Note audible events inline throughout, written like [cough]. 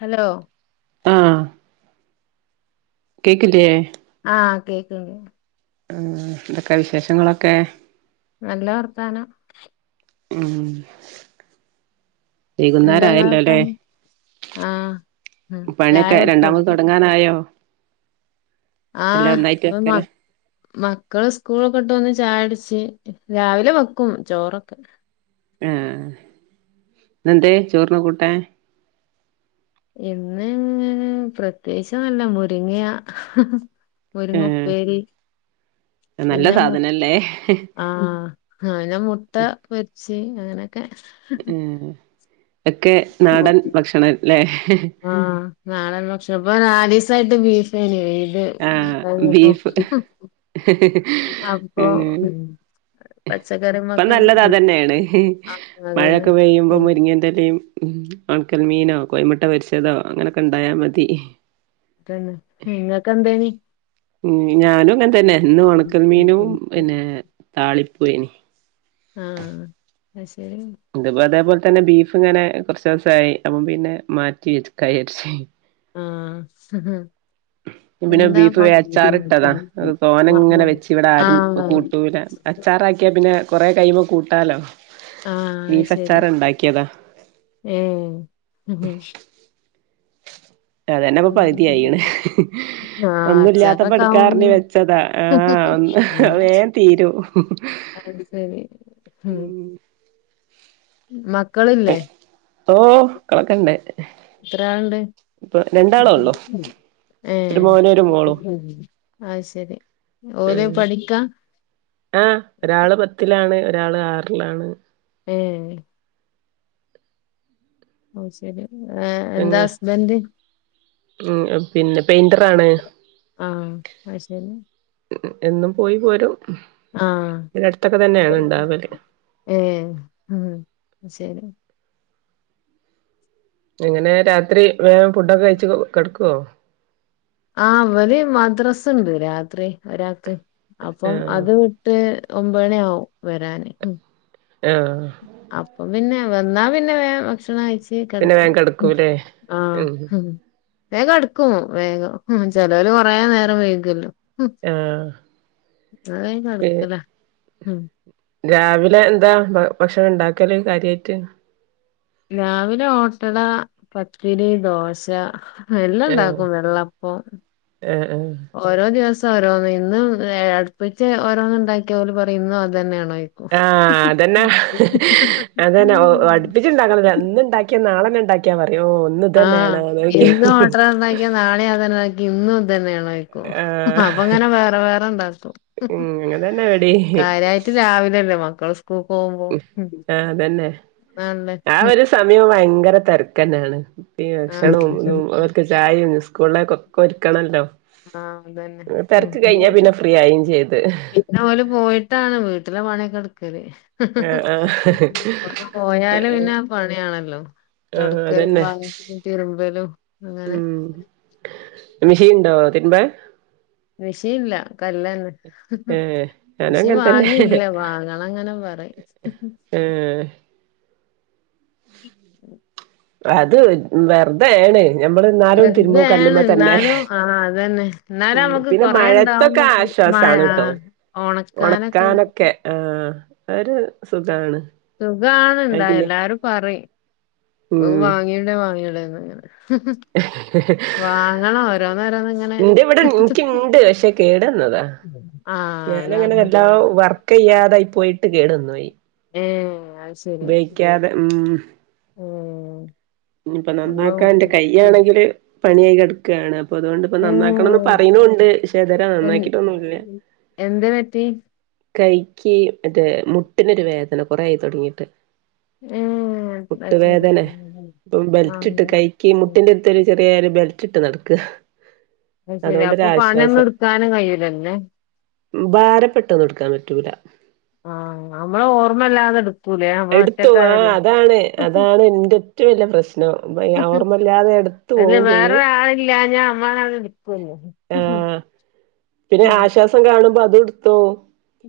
Hello ആ കേക്കില്ലേ ആഹ് കേക്ക്ന്ന് ആ എന്തൊക്കെ വിശേഷങ്ങളൊക്കെ നല്ല വർത്താനം ഉം എന്താ ഇങ്ങളെ വൈകുന്നേരായല്ലോല്ലേ വർത്താനം ആഹ് ആഹ് ചായ പണിയൊക്കെ രണ്ടാമത് തുടങ്ങാനായോ ആ പ്പ വെക്കല മക് മക്കള് സ്കൂളൊക്കെട്ട് വന്ന് ചായുടിച്ച് രാവിലെ വെക്കും ചോറൊക്കെ ആ ന്നെന്തേ ചോറിന് കൂട്ടാൻ ഇന്ന് പ്രത്യേകിച്ചൊന്നില്ല മുരിങ്ങ്യാ ഏഹ് മുരിങ്ങപ്പേരി നല്ല പിന്നെ സാധനല്ലേ ആ പിന്നെ മു ആ ആ മുട്ട [unintelligible] [unintelligible] ഏഹ് ഒക്കെ നാടൻ ഭക്ഷണല്ലേ ആഹ് നാടൻ ഭക്ഷണം ഇപ്പൊ നാലീസായിട്ട് ബീഫ് [unintelligible] ആഹ് ബീഫ് [unintelligible] അപ്പൊ ഉം ഇപ്പം പച്ചക്കറിമൊത്തോം നല്ലത് അതന്നേണ് അതന്നെ മഴൊക്കെ പെയ്യുമ്പോ മുരിങ്ങന്റെലയും ഉം ഒണക്കൽമീനോ കോയിമുട്ട പൊരിച്ചതോ അങ്ങനക്ക ഉണ്ടായാൽ മതി അതന്നെ നിങ്ങക്കെ എന്തേനി ഉം ഞാനും അങ്ങനതന്നെ എന്നും ഒണക്കൽ മീനും പിന്നെ താളി പോയിനി ആ [unintelligible] തന്നെ ബീഫ് ഇങ്ങനെ കുറച്ചേ സായി അപ്പ പിന്നെ മാറ്റി [unintelligible] ആ പിന്നെ ബീഫ് അച്ചാറിട്ടതാ തോന ഇങ്ങനെ വെച്ച് ഇവിടെ ആഹ് ആരും ആഹ് കൂട്ടൂല അച്ചാറാക്കിയാ പിന്നെ കൊറെ കഴിയുമ്പോ കു [unintelligible] ആ അതെശരി ഏ അതന്നെപ്പൊ പകുതിയായിണ് അച്ചാറൊക്കെ ആവും ഒന്നുല്ല്യാത്തപ്പോയെടുക്കാറിനി വെച്ചതാ ആഹ് ഒന്ന് വേൻ തീരും അത് ശരി ഉം [unintelligible] മക്കളില്ലേ ഓ മക്കളൊക്കെ ഇണ്ട് എത്ര ആളുണ്ട് ഇപ്പൊ രണ്ടാളെ ഒള്ളു ഏ ഒരു മോനും ഒരു മോളും അയ്യ് ശരി ഓല് ഉം പഠിക്കാ ഒരാൾ ആറിലാണ് ഏയ് ഓ ശരി ഏ എന്താ ഞങ്ങൾ ഹുസ്ബൻഡ് ഉം പിന്നെ പെയിന്ററാണ് ആ അയ്ശരി എന്നും പോയി പോരും ആ ഇവിടെ അടുത്തൊക്കെ തന്നെയാണ് ഉണ്ടാവല് ഏ ഉം ശരി എങ്ങനെ രാത്രി വേഗം ഫുഡൊക്കെ കഴിച്ചു കെടക്കുവോ ആ അവര് മദ്രാസുണ്ട് രാത്രി ഒരാൾക്ക് അപ്പം ആഹ് അത് വിട്ട് ഒമ്പൊണിയാവും വരാന് ആഹ് അപ്പൊ പിന്നെ വന്നാ പിന്നെ വേഗം ഭക്ഷണം കഴി [unintelligible] പിന്നെ കെടക്കും വേഗം കിടക്കൂല്ലേ ആ ഉം വേം കെട്ക്കും വേഗം ഹും ചെലോല് കൊറേ നേരം വൈകല്ലോ ഹും ആഹ് അത് വേം പി കടക്കലാ. ഉം രാവിലെ എന്താ ഭ ഭക്ഷണം ഇണ്ടാക്കല് കാര്യായിട്ട് രാവിലെ ഓട്ടട, പത്തിരി, ദോശ എല്ലാം ആഹ് ഇണ്ടാക്കും വെള്ളപ്പം ആഹ് ആഹ് ഓരോ ദിവസ് സോരോന്ന് ഇന്നും വേ അട്പ്പിച്ച് ഓരോന്ന് ഇണ്ടാക്കിയ ഓല് പറിം ഇന്നും അതന്നേണോ ആഹ് അതന്നെ അതന്നെ ഒ അട്പ്പിച്ച് ഇണ്ടാക്കാ [unintelligible] ഇന്ന് ഇണ്ടാക്കിയാ നാളെന്നെ ണ്ടാക്ക്യാ മ അയോ ന്ന് ആഹ് ഇതന്നെണോ നോക്യാ ഇന്ന് ഓട്ടട ഉണ്ടാക്കിയ നാളെ അതന്നെ ഉണ്ടാക്കി ഇന്നും ഇത് തന്നെയാണോ? കയിക്കു അപ്പൊ അങ്ങനെ വേറെ വേറെ ണ്ടാക്കും ഉം അങ്ങൻതന്നെ ഇവടിം കാര്യായിട്ട് രാവിലല്ലേ മക് കൾസ് പോ പോവുമ്പോ മ് മ് ആഹ് അതന്നെ ആണല്ലേ ആ മ് ഒരു സമയം ഭയങ്കര തെരക്കന്നാണ്. ഈ ആഹ് ഭക്ഷണും ന്നും ഓൽക്ക് ചായും സ്കൂളിലേക്കൊ കൊടുക്കണല്ലോ. ആഹ് അതന്നെ മ് മ്. പിന്നെ ഫ്രീ ആയിം ചെയ്ത് പിന്നെ ഓല് പോയിട്ടാണ് വീട്ടിലെ പണി ക്കട്കൽ. ആഹ് ആഹ് ഓല് പോയാല് പിന്നെ പണിയാണല്ലോ ആഹ് തൊടക്കലും അതന്നെ വാങ്ങിച്ചും തിരുമ്പലും അങ്ങനെ. മിഷീൻ ണ്ടോ തിരുമ്പാൻ മിഷീല്ല കല്ലാണ്. ഏഹ് ഞാനും മിഷൻ അങ്ങൻതന്നെ വാങ്ങിയില്ല, വാങ്ങണം ഇങ്ങനെ പറയും. ഏഹ് അത് വെത് വെറ് തേണ്. വെറ്തേണ് ഇന്നാലും ആ അതന്നെ ന്നാലും ഉം നമ്മക്ക് പിന്നെ കൊറേ മഴത്തൊക്കെ ഉണ്ടാവുമ്പൊക്കെ മഴ ആശ്വാസാണ് ട്ടോ ആഹ് ഉണക്കാനൊക്കത്. ഒണക്കാനൊക്കെ ആഹ് ഒരു സുഖാണ്. സുഖാണ് ഇണ്ടായാ അയില്ലേ എല്ലാരും പറിം. [unintelligible] ഉം വാങ്ങ്യൂടെ വാങ്ങ്യൂടെ ന്ന് അങ്ങനെ ഓരോന്നോരോന്ന് ഇങ്ങനെ ഇന്റെ ഇവിടെ ഇൻ ഇൻക്ക്യിണ്ട് ക്ഷെ കേടന്നതാ. ആഹ് ഞാനങ്ങനെ അതാണ് വല്ലാം വർക്കയ്യാതായി പോയി ട്ട് കേടന്നോയി. ഏഹ് അത് ശരി ഉപയോഗിക്കാതെ ഉം ഏഹ് ഇനിപ്പോ അള്ളോ. നന്നാക്കാൻ എന്റെ കയ്യാണെങ്കില് പണിയായി കിടക്കാണ് അപ്പൊ അതുകൊണ്ട് ഇപ്പ ഏ നന്നാക്കണോന്ന് പറയുണുണ്ട് പക്ഷേധര എ നന്നാക്കിട്ടൊന്നുമില്ല എന്ത് പറ്റി കൈക്ക് മറ്റേ മുട്ടിനൊരു വേദന കൊറേയായി തുടങ്ങിട്ട് ഉം [unintelligible] ബെൽറ്റിട്ട് കൈയ്ക്ക് മുട്ടിന്റെ [unintelligible] ചെറിയ ഒരു ബെൽറ്റ് വച്ചിട്ട് നടക്ക് അത് ശരി അതുകൊണ്ട് അപ്പൊ പണിയൊന്നും ഒരാശ്വാസം എടുക്കാനും കഴിയൂലല്ലേ ഭാര പെട്ടെതൊന്നുമെടുക്കാൻ പറ്റൂല ആ നമ്മള് ഓർമ്മയില്ലാതെ എടുക്കും എടുത്തു ആ അതാണ് അതാണ് എന്റെ ഏറ്റവും വലിയ പ്രശ്നം ഓർമ്മല്ലാതെ എടുത്തു അതില് പോവേ ചെയ്യും വേറൊരാളില്ലാഞ്ഞാ നമ്മളാണ്ട് എടുക്കുവല്ലോ ആ പിന്നെ ആശ്വാസം [unintelligible] കാണുമ്പോ അതുയെടുത്തോ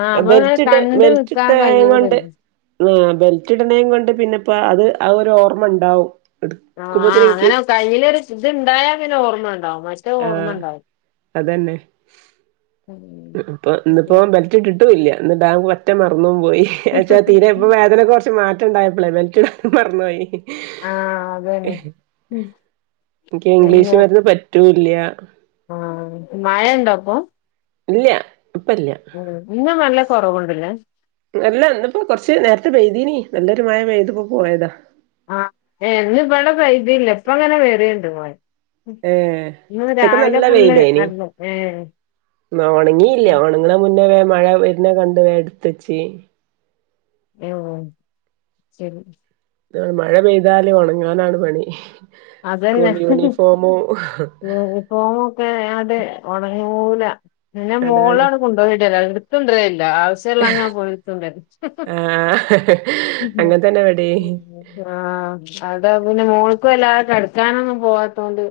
ആഹ് നമ്മളിങ്ങനെ ബെൽറ്റിട് കണ്ട് നിക്കാൻ ബെൽറ്റിട്ട് കൈകൊണ്ട് കഴിയൂലല്ലോ ഉം ബെൽറ്റിടണേയും കൊണ്ട് പിന്നെപ്പോ അത് ആ ഒരു ഓർമ്മ ഉണ്ടാവും ആ എടുക്കുമ്പോത്തിന് എനിക്ക് അങ്ങനെ കൈയ്യില് ഒരു ഇത് ഇണ്ടായ പിന്നെ ഓർമ്മ ഉണ്ടാവും മറ്റേ ആ ഓർമ്മ ഉണ്ടാവും അതന്നെ ഇപ്പൊ ഇന്നിപ്പോ ബെൽറ്റ് ഇട്ടിട്ടും ഇല്ല ഇന്നിടാൻ വറ്റും മറന്നും പോ പോയിച്ചാ തീരെ ഉം. ഇപ്പ വേദന കുറച്ച് മാറ്റ [unintelligible] ഇണ്ടായപ്പോളെ ബെൽറ്റിടാൻ മറന്നോയി ആഹ് അതന്നെ ഉം എനിക്ക് ഇംഗ്ലീഷ് മരുന്നേ പറ്റൂ ഇല്ല്യാ ആ മഴയിണ്ടാപ്പോ ഇല്ല ഇപ്പല്ല ഉം ഇന്ന് നല്ല കൊറവുണ്ടല്ലേ നല്ല ഇന്നിപ്പോ കൊറച്ച് നേരത്തെ പെയ്തീനി നല്ലൊരു മഴ പെയ്തിപ്പോ പോയതാ ആഹ് ഇവിടെ വൈദ്യംല്ല ഇപ്പ അങ്ങനെ വെറുണ്ട് പോയ ഏ ഉച്ചക്ക് നല്ല ഫുള്ള് വെയിലേനി നല്ല ഏഹ് ഒണങ്ങിയില്ല ഒണങ്ങണേന് മുന്നേ മഴ വരുന്ന കണ്ട് എടുത്ത് വെച്ചിനി ഓ ശരി മഴ പെയ്താല് ഉണങ്ങാനാണ് പണി അതന്നെ സ്കൂൾ [unintelligible] യൂണിഫോമും അതെ [unintelligible] നൂലാ ഇന്ന് അതാണ് മോളാണ് കൊണ്ടാക്കിതര എടുത്തോണ്ടരലില്ല ആവശ്യല്ലാ ഞാൻ പോയ് എടുത്തോണ്ടരലില്ല ആഹ് ഹി അങ്ങൻ തന്നെ ഇവടിം ഹി ആ അവിടെ പിന്നെ മോ കൊല കെട്ക്കാനൊന്നും പോവാത്തോണ്ട്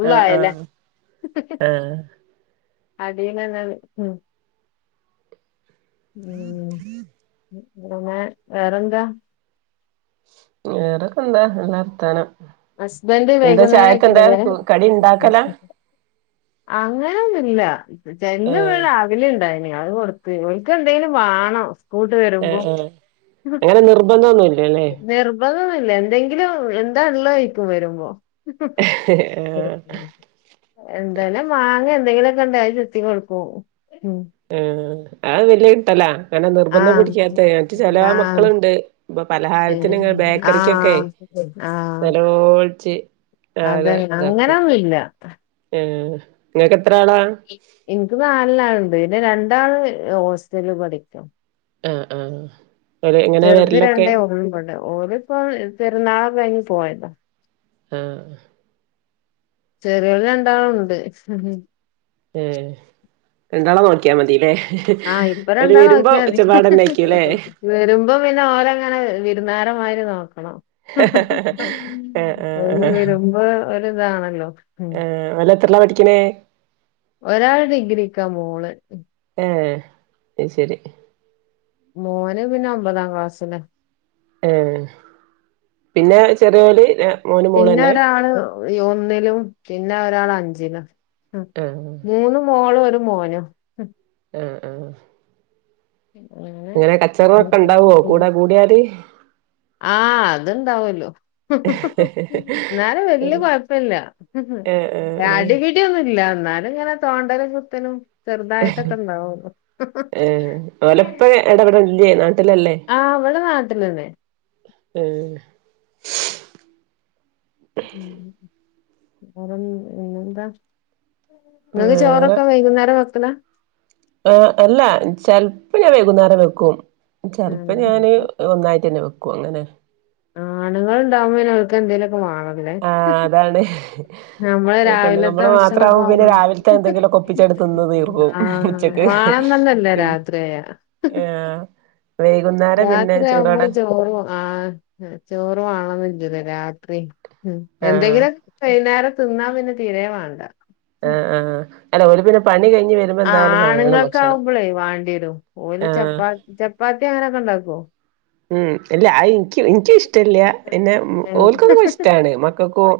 ഉള്ളായല്ലേ ആഹ് അതെന്നന്നത് ഉം ഉം ഉം ത് പിന്നെ വേറെന്താ വേറെ ഹസ്ബൻഡ് എന്താ വൈകുന്നേരം ആയിട്ടുണ്ടേ ചായക്കെന്താ വരാൻ കടി ഇണ്ടാക്കലാ അങ്ങനെയൊന്നില്ല ചെട്ടനിവിടെ ആഹ് രാവിലെ ഉണ്ടായ് അത് കൊടുത്ത് ഓന്ക്ക് എന്താണ് നാണം ഏ ആ അങ്ങനെ നിർബന്തോന്നി നിർബ ല്ല എന്തെങ്കിലും എന്താ ഉള്ളേ ചോയിക്കും വരുമ്പോ ആഹ് പിന്നെ മാങ്ങ എന്തെങ്കിലുമൊക്കെ ഉണ്ടേ അത് ചെത്തി കൊടുക്കൂം. ആ ആ വലിയ കിട്ടലാ അങ്ങനെ നിർബന്ധം ആഹ് പിടിക്കാത്ത മറ്റ ചില ആഹ് മക്കളുണ്ട് ഇപ്പൊ പലഹാരത്തിന് ഏഹ് ബേക്കറിക്കൊക്കെ ആഹ് നല്ലപോ ച്ച് അതെ അങ്ങനൊന്നില്ല. നിങ്ങക്ക് എത്ര ആളാ? എനിക്ക് നാലിലാളുണ്ട് പിന്നെ രണ്ടാള് ഹോസ്റ്റലിൽ പഠിക്കാ. ആ ആ ചെറുത് രണ്ടേ ഒള്ളിവിടെ ഓലിപ്പം പെരുന്നാള് കഴി പോയതാ ആ ചെറിയോള് രണ്ടാളുണ്ട് ഏഹ് രണ്ടാളെ നോക്കിയാ മതില്ലേ? ആ ഇപ്പ ഓര് രണ്ടാളെ വരുമ്പോ നോക്കിയാ ഒച്ചപ്പാടന്നേക്കൂല്ലേ മതി വരുമ്പോം പിന്നെ ഓരങ്ങനെ വിരുന്നാരമായി ആഹ് [unintelligible] ഓര് വരുമ്പോ ഒരിതാണ്. ഹലോ ആ ഓല് എത്രേലാ പ ക്കണെ? ഒരാള് ഡിഗ്രിക്കാ മോള് ഏഹ് അയ്ശെരി. മോന് പിന്നെ ഒമ്പതാം ക്ലാസ്സില് ഏ പിന്നെ ചെറിയോര് പിന്നെ ഒരാള് ഒന്നിലും പി പിന്നെ ഒരാൾ അഞ്ചിലും അ ആഹ് മൂന്നു മോളും ഒ രു മോനും. ആഹ് ആഹ് ഇങ്ങനെ കച്ചറൊക്കെ ഉണ്ടാവോ കൂടെ കൂടിയാല് ആഹ് അത്ണ്ടാവല്ലോ ഏഹ് എന്നാലും വല്യ കൊഴപ്പില്ല ഏഹ് ഏഹ് രാടി പിടിയൊന്നുല്ല എന്നാലും ഇങ്ങനെ തോണ്ടലും കുത്തലും. ചെറുതായിട്ടൊക്കണ്ടാവും. ഓലപ്പ് ഇടപെടല്ലേ നാട്ടിലല്ലേ ആഹ് ഇവിടെ നാട്ടിലന്നെ ഏഹ് ഉം ഉം അറം എന്താ നിങ്ങക്ക് ചോറൊക്കെ വൈകുന്നേരം വെ അളാ ആ അല്ല ചെലപ്പ ഞാൻ വൈകുന്നേരം വെക്കും. ചെലപ്പോ ഞാന് ഒന്നായിട്ട് തന്നെ വെക്കും ക്കൊങ്ങനെ ആണുങ്ങൾണ്ടാവ്മ്പോ അവർക്ക് എന്തേലു ആഹ് അതാണ് നമ്മള് രാവിലത്തെ പെണ്ണുങ്ങള് ഭക്ഷണൊക്കെ ആ മാത്രാവുമ്പോ പിന്നെ രാവിലത്തെ എന്തെങ്കിലുമൊക്കെ ഒപ്പിച്ചങ്ങട് തിന്ന് തീർക്കും ആ ഉച്ചക്ക് വാള പിൻ തന്നല്ലേരാത്രിയായ ആഹ് വൈകുന്നേരം പിന്നെ രാത്രി ആവുമ്പോ ചൂടോടെ ചോറും ആ ചോറു അ കാണന്നില്ലല്ലൊ രാത്രി ഉം ആഹ് എന്തെങ്കിലും നേരെ തിന്നാൻ പിന്നെ തീരേ വേണ്ട ആഹ് ആഹ് അല്ല ഒരു പിന്നെ പണി കഴിഞ് ആ ആണുങ്ങൾക്കാവുമ്പളെ വേണ്ടിരും ഓല് ആഹ് ചർപ്പാത്തി ചർപ്പാത്തി അങ്ങനെൊക്കെ ഉണ്ടാക്കുവോ. ഉം ഇല്ല ആയിനിക്ക് എനിക്കും ഇഷ്ടല്ല പിന്നെ ഓൽക്കും ഇഷ്ടാണ് മക്കൾക്കും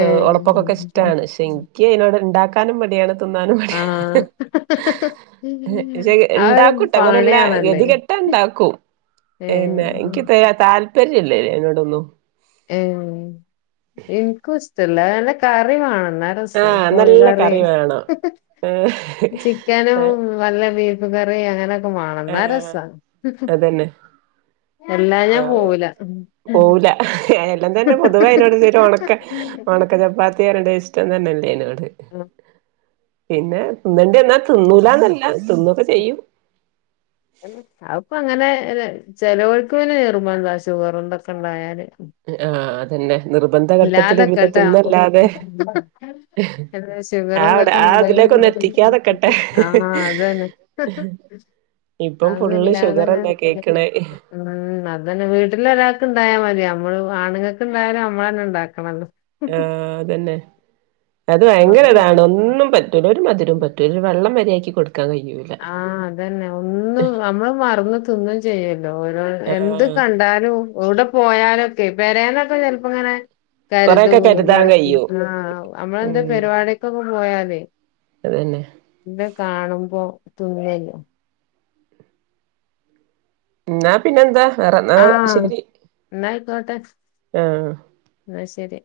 ഏഹ് ഒണപ്പോക്കൊക്കെ ഇഷ്ടാണ് പക്ഷെ എനിക്ക് നോട് ഉണ്ടാക്കാനും മടിയാണ്. തിന്നാനും മടി ആഹ് ആ ശേ ആ ഒരു ഇണ്ടാക്കൂട്ട അങ്ങനെയല്ല പണിയാണല്ലേ ഗതി കെട്ടാ ഉണ്ടാക്കൂം ഏഹ് ഏന്നെ എനിക്ക് ത താല്പര്യ ല്ലല്ലേ എന്നോടൊന്നു ഉ എനിക്കും ഇഷ്ടല്ല അന്റെ കറി വേണ രസ ആഹ് നല്ല കോഴക്കറി കറി വേണം ഏഹ് ചിക്കനല്ല [unintelligible] ക്കൻ കറി അങ്ങനെയൊക്കെ വണെന്നാ രസ ആഹ് അതന്നെ എല്ലാം ഞാൻ ഏഹ്, പോവല പോവൂല എല്ലാം തന്നെ പൊതുവേ അതിനോട് ഉണക്ക ഉണക്ക ചപ്പാത്തി ഇഷ്ടം തന്നെല്ലേ ആയിനോട് അ പിന്നെ തിുന്നണ്ടി എന്നാ തിുന്നൂലന്നല്ല ല്ലൊ തിന്നൊക്കെ ചെയ്യും അത്പ്പം അങ്ങനെ അങ്ങനെ ചെലോൽക്ക പിന്നേ നിർബന്ധ ഷുഗർ ഇതൊക്കെ ഉണ്ടായാല് ആഅതന്നെ ഇല്ലാതെ കേ കേട്ടാ ആ അവിടെ ഷുഗർന്തൊക്കെ ആ ഇതിലേക്കൊന്ന് എത്തിക്കാതെക്കട്ടെ ആഹ അത് തന്നെ ഇപ്പം ഫുള്ള് അന്നല്ലാത ഷുഗറല്ലേ കേക്ക്ണേ ഉ അത് തന്നെ വീട്ടില ഒരാൾക്ക് ഇണ്ടായാ മതി നമ്മ ആണുങ്ങൾക്കൊയാലും നമ്മൾ തന്നെ ഉണ്ടാക്കണംല്ല ആഅതന്നെ അത് ഭയങ്കര ഇതാണ് ഒന്നും പറ്റൂല ഒരു മധുരവും പറ്റൂല വെള്ളം വരിയാക്കി കൊടുക്കു ആ അതന്നെ ഒന്നും നമ്മള് മറന്ന് തിന്നും ചെയ്യല്ലോ ഓരോ എന്ത് ആഹ് കണ്ടാലും എവിടെ പോയാലും പേരെന്ന് എന്നൊ ക്കെ ചിലപ്പോ അങ്ങനെ കരുത കൊറെയൊക്കെ കരുതാൻ കഴിയും ആ നമ്മള എന്താ ഉം പരിപാടക്കൊക്കെ പോയാലേ അതന്നെ എന്ത കാണുമ്പോ തുന്നല്ല എന്നാ പിന്നെ എന്താ ആഹ എന്നായിക്കോട്ടെ ആഹ് ആ ശരി